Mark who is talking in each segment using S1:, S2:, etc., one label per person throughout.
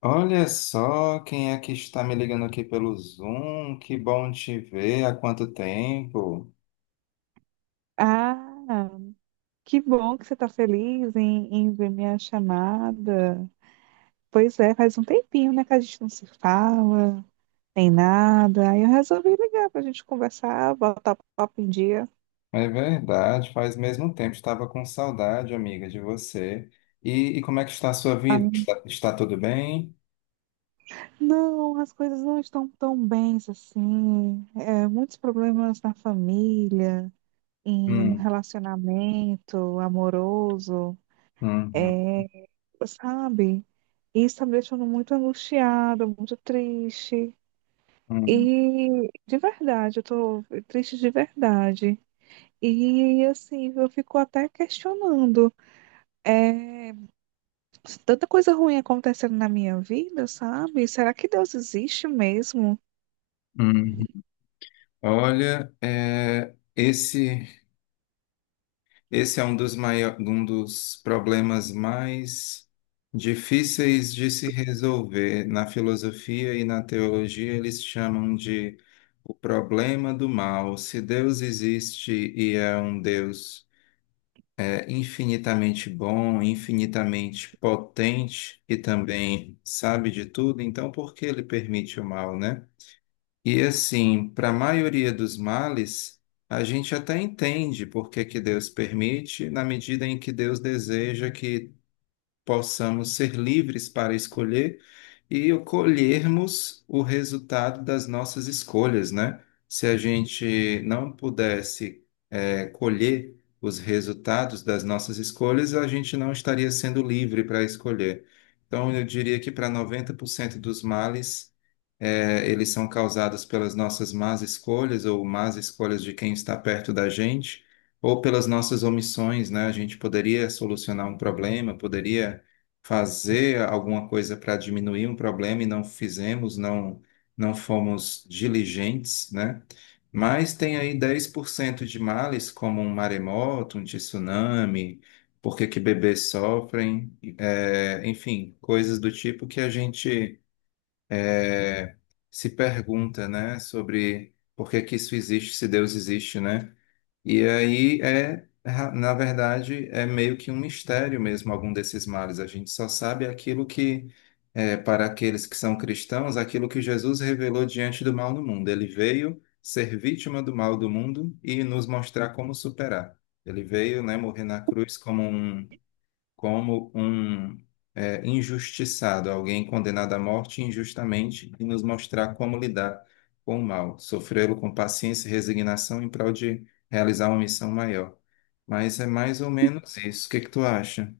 S1: Olha só quem é que está me ligando aqui pelo Zoom. Que bom te ver. Há quanto tempo?
S2: Ah, que bom que você está feliz em ver minha chamada. Pois é, faz um tempinho, né, que a gente não se fala, nem nada. Aí eu resolvi ligar para a gente conversar, botar papo em dia.
S1: É verdade, faz mesmo tempo. Estava com saudade, amiga, de você. E como é que está a sua vida? Está tudo bem?
S2: Não, as coisas não estão tão bens assim. Muitos problemas na família, e no
S1: Hum,
S2: relacionamento amoroso.
S1: hum, hum,
S2: É, sabe? Isso está me deixando muito angustiada, muito triste.
S1: hum,
S2: E de verdade, eu tô triste de verdade. E assim, eu fico até questionando. É, Tanta coisa ruim acontecendo na minha vida, sabe? Será que Deus existe mesmo?
S1: hum. Olha, é, esse. Esse é um dos, um dos problemas mais difíceis de se resolver. Na filosofia e na teologia, eles chamam de o problema do mal. Se Deus existe e é um Deus é, infinitamente bom, infinitamente potente e também sabe de tudo, então por que ele permite o mal, né? E assim, para a maioria dos males, a gente até entende por que que Deus permite, na medida em que Deus deseja que possamos ser livres para escolher e colhermos o resultado das nossas escolhas, né? Se a gente não pudesse é, colher os resultados das nossas escolhas, a gente não estaria sendo livre para escolher. Então, eu diria que para 90% dos males, é, eles são causados pelas nossas más escolhas ou más escolhas de quem está perto da gente, ou pelas nossas omissões, né? A gente poderia solucionar um problema, poderia fazer alguma coisa para diminuir um problema e não fizemos, não fomos diligentes, né? Mas tem aí 10% de males, como um maremoto, um tsunami, por que que bebês sofrem, é, enfim, coisas do tipo que a gente é, se pergunta, né, sobre por que que isso existe, se Deus existe, né? E aí é, na verdade, é meio que um mistério mesmo algum desses males. A gente só sabe aquilo que, é, para aqueles que são cristãos, aquilo que Jesus revelou diante do mal no mundo. Ele veio ser vítima do mal do mundo e nos mostrar como superar. Ele veio, né, morrer na cruz como um como um é, injustiçado, alguém condenado à morte injustamente, e nos mostrar como lidar com o mal, sofrê-lo com paciência e resignação em prol de realizar uma missão maior. Mas é mais ou menos isso. O que que tu acha?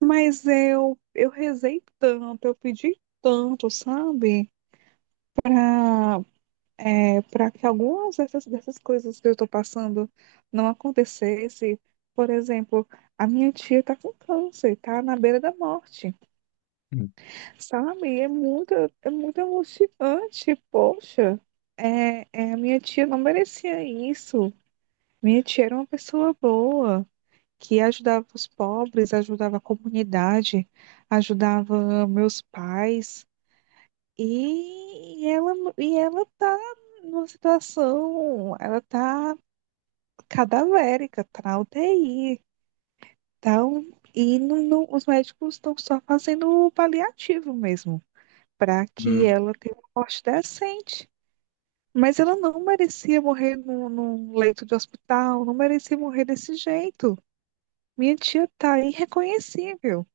S2: Mas eu rezei tanto, eu pedi tanto, sabe? Para para que algumas dessas coisas que eu estou passando não acontecesse. Por exemplo, a minha tia está com câncer, está na beira da morte.
S1: Hum,
S2: Sabe? É muito emocionante, poxa. A minha tia não merecia isso. Minha tia era uma pessoa boa, que ajudava os pobres, ajudava a comunidade, ajudava meus pais. E ela tá numa situação, ela tá cadavérica, tá na UTI. Então, os médicos estão só fazendo o paliativo mesmo. Para que
S1: hum.
S2: ela tenha uma morte decente. Mas ela não merecia morrer num leito de hospital, não merecia morrer desse jeito. Minha tia tá irreconhecível.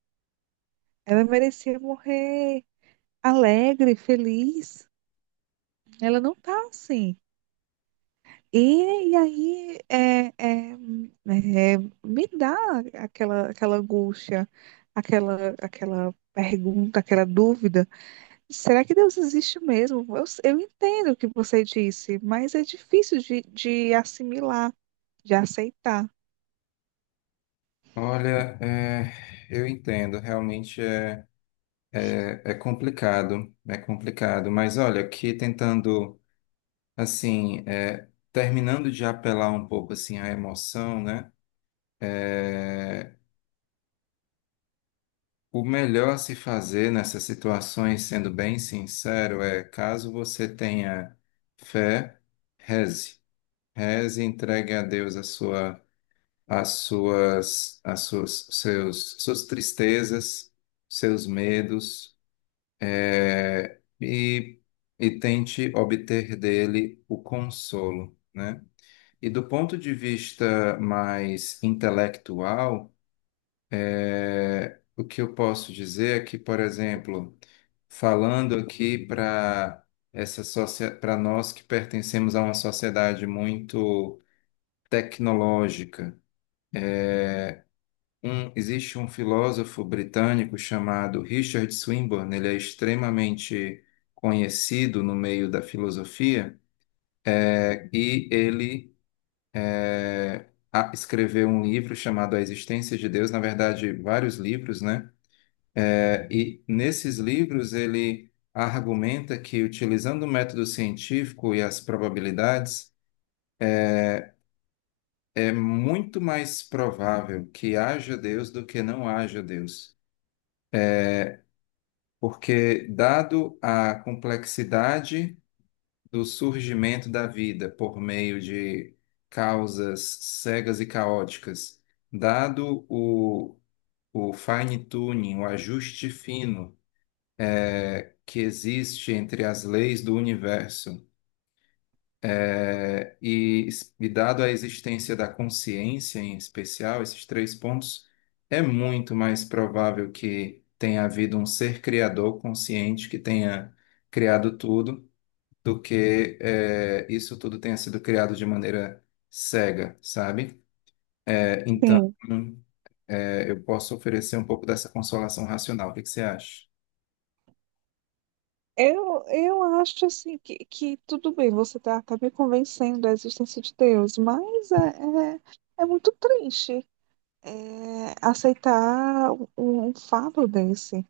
S2: Ela merecia morrer alegre, feliz. Ela não tá assim. E aí é, é, me dá aquela angústia, aquela pergunta, aquela dúvida. Será que Deus existe mesmo? Eu entendo o que você disse, mas é difícil de assimilar, de aceitar.
S1: Olha, é, eu entendo, realmente é, é, é complicado, mas olha, aqui tentando, assim, é, terminando de apelar um pouco, assim, à emoção, né, é, o melhor a se fazer nessas situações, sendo bem sincero, é caso você tenha fé, reze. Reze, entregue a Deus a sua, as suas, seus, suas tristezas, seus medos, é, e tente obter dele o consolo, né? E do ponto de vista mais intelectual, é, o que eu posso dizer é que, por exemplo, falando aqui para essa para nós que pertencemos a uma sociedade muito tecnológica, existe um filósofo britânico chamado Richard Swinburne, ele é extremamente conhecido no meio da filosofia, é, e ele é, escreveu um livro chamado A Existência de Deus, na verdade, vários livros, né? E nesses livros ele argumenta que utilizando o método científico e as probabilidades é muito mais provável que haja Deus do que não haja Deus, porque dado a complexidade do surgimento da vida por meio de causas cegas e caóticas, dado o fine-tuning, o ajuste fino que existe entre as leis do universo é, e dado a existência da consciência em especial, esses três pontos, é muito mais provável que tenha havido um ser criador consciente que tenha criado tudo, do que eh, isso tudo tenha sido criado de maneira cega, sabe? Eh, então,
S2: Sim,
S1: eh, eu posso oferecer um pouco dessa consolação racional. O que que você acha?
S2: eu acho assim que tudo bem, você está tá tá me convencendo da existência de Deus, mas é muito triste aceitar um fato desse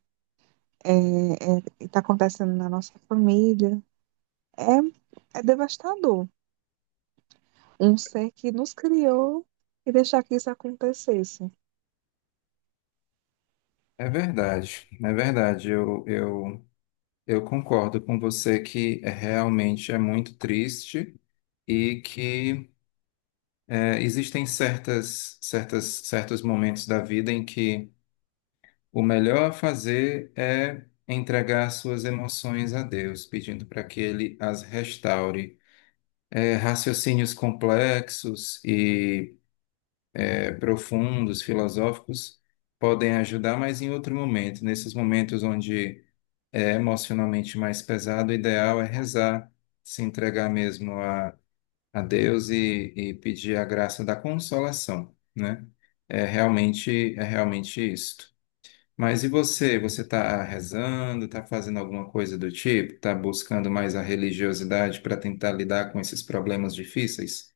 S2: que está acontecendo na nossa família. É devastador. Um ser que nos criou e deixar que isso acontecesse.
S1: É verdade, é verdade. Eu concordo com você que é, realmente é muito triste. E que é, existem certas, certas, certos momentos da vida em que o melhor a fazer é entregar suas emoções a Deus, pedindo para que Ele as restaure. É, raciocínios complexos e é, profundos, filosóficos, podem ajudar, mas em outro momento, nesses momentos onde é emocionalmente mais pesado, o ideal é rezar, se entregar mesmo a Deus e pedir a graça da consolação, né? É realmente isto. Mas e você? Você está rezando, está fazendo alguma coisa do tipo? Está buscando mais a religiosidade para tentar lidar com esses problemas difíceis?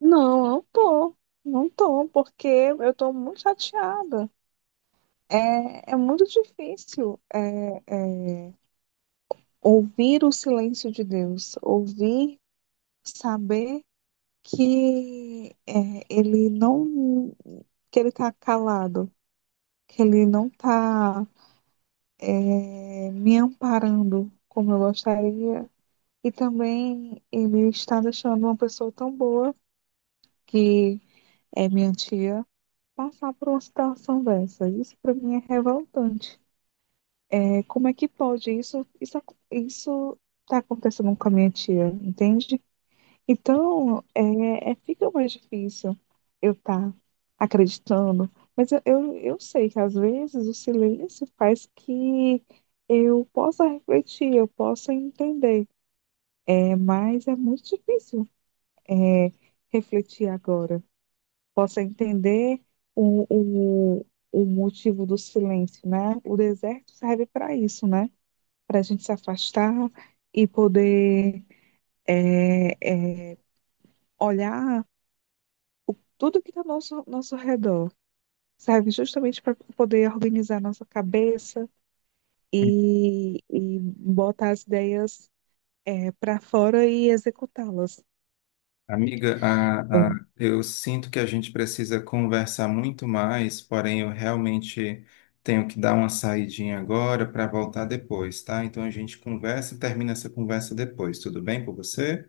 S2: Não, não tô. Não tô, porque eu tô muito chateada. É muito difícil, ouvir o silêncio de Deus, ouvir, saber que ele não, que ele tá calado, que ele não tá me amparando como eu gostaria. E também ele está deixando uma pessoa tão boa que é minha tia passar por uma situação dessa. Isso para mim é revoltante. Como é que pode isso? Isso tá acontecendo com a minha tia, entende? Então, fica mais difícil eu estar acreditando. Mas eu sei que às vezes o silêncio faz que eu possa refletir, eu possa entender. Mas é muito difícil, é, refletir agora. Possa entender o, o, o motivo do silêncio, né? O deserto serve para isso, né? Para a gente se afastar e poder é, é, olhar tudo que está ao nosso redor. Serve justamente para poder organizar nossa cabeça e botar as ideias para fora e executá-las.
S1: Amiga, eu sinto que a gente precisa conversar muito mais, porém eu realmente tenho que dar uma saidinha agora para voltar depois, tá? Então a gente conversa e termina essa conversa depois. Tudo bem com você?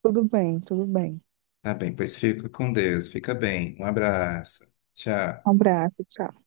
S2: Tudo bem, tudo bem.
S1: Tá bem, pois fica com Deus. Fica bem. Um abraço. Tchau.
S2: Um abraço, tchau.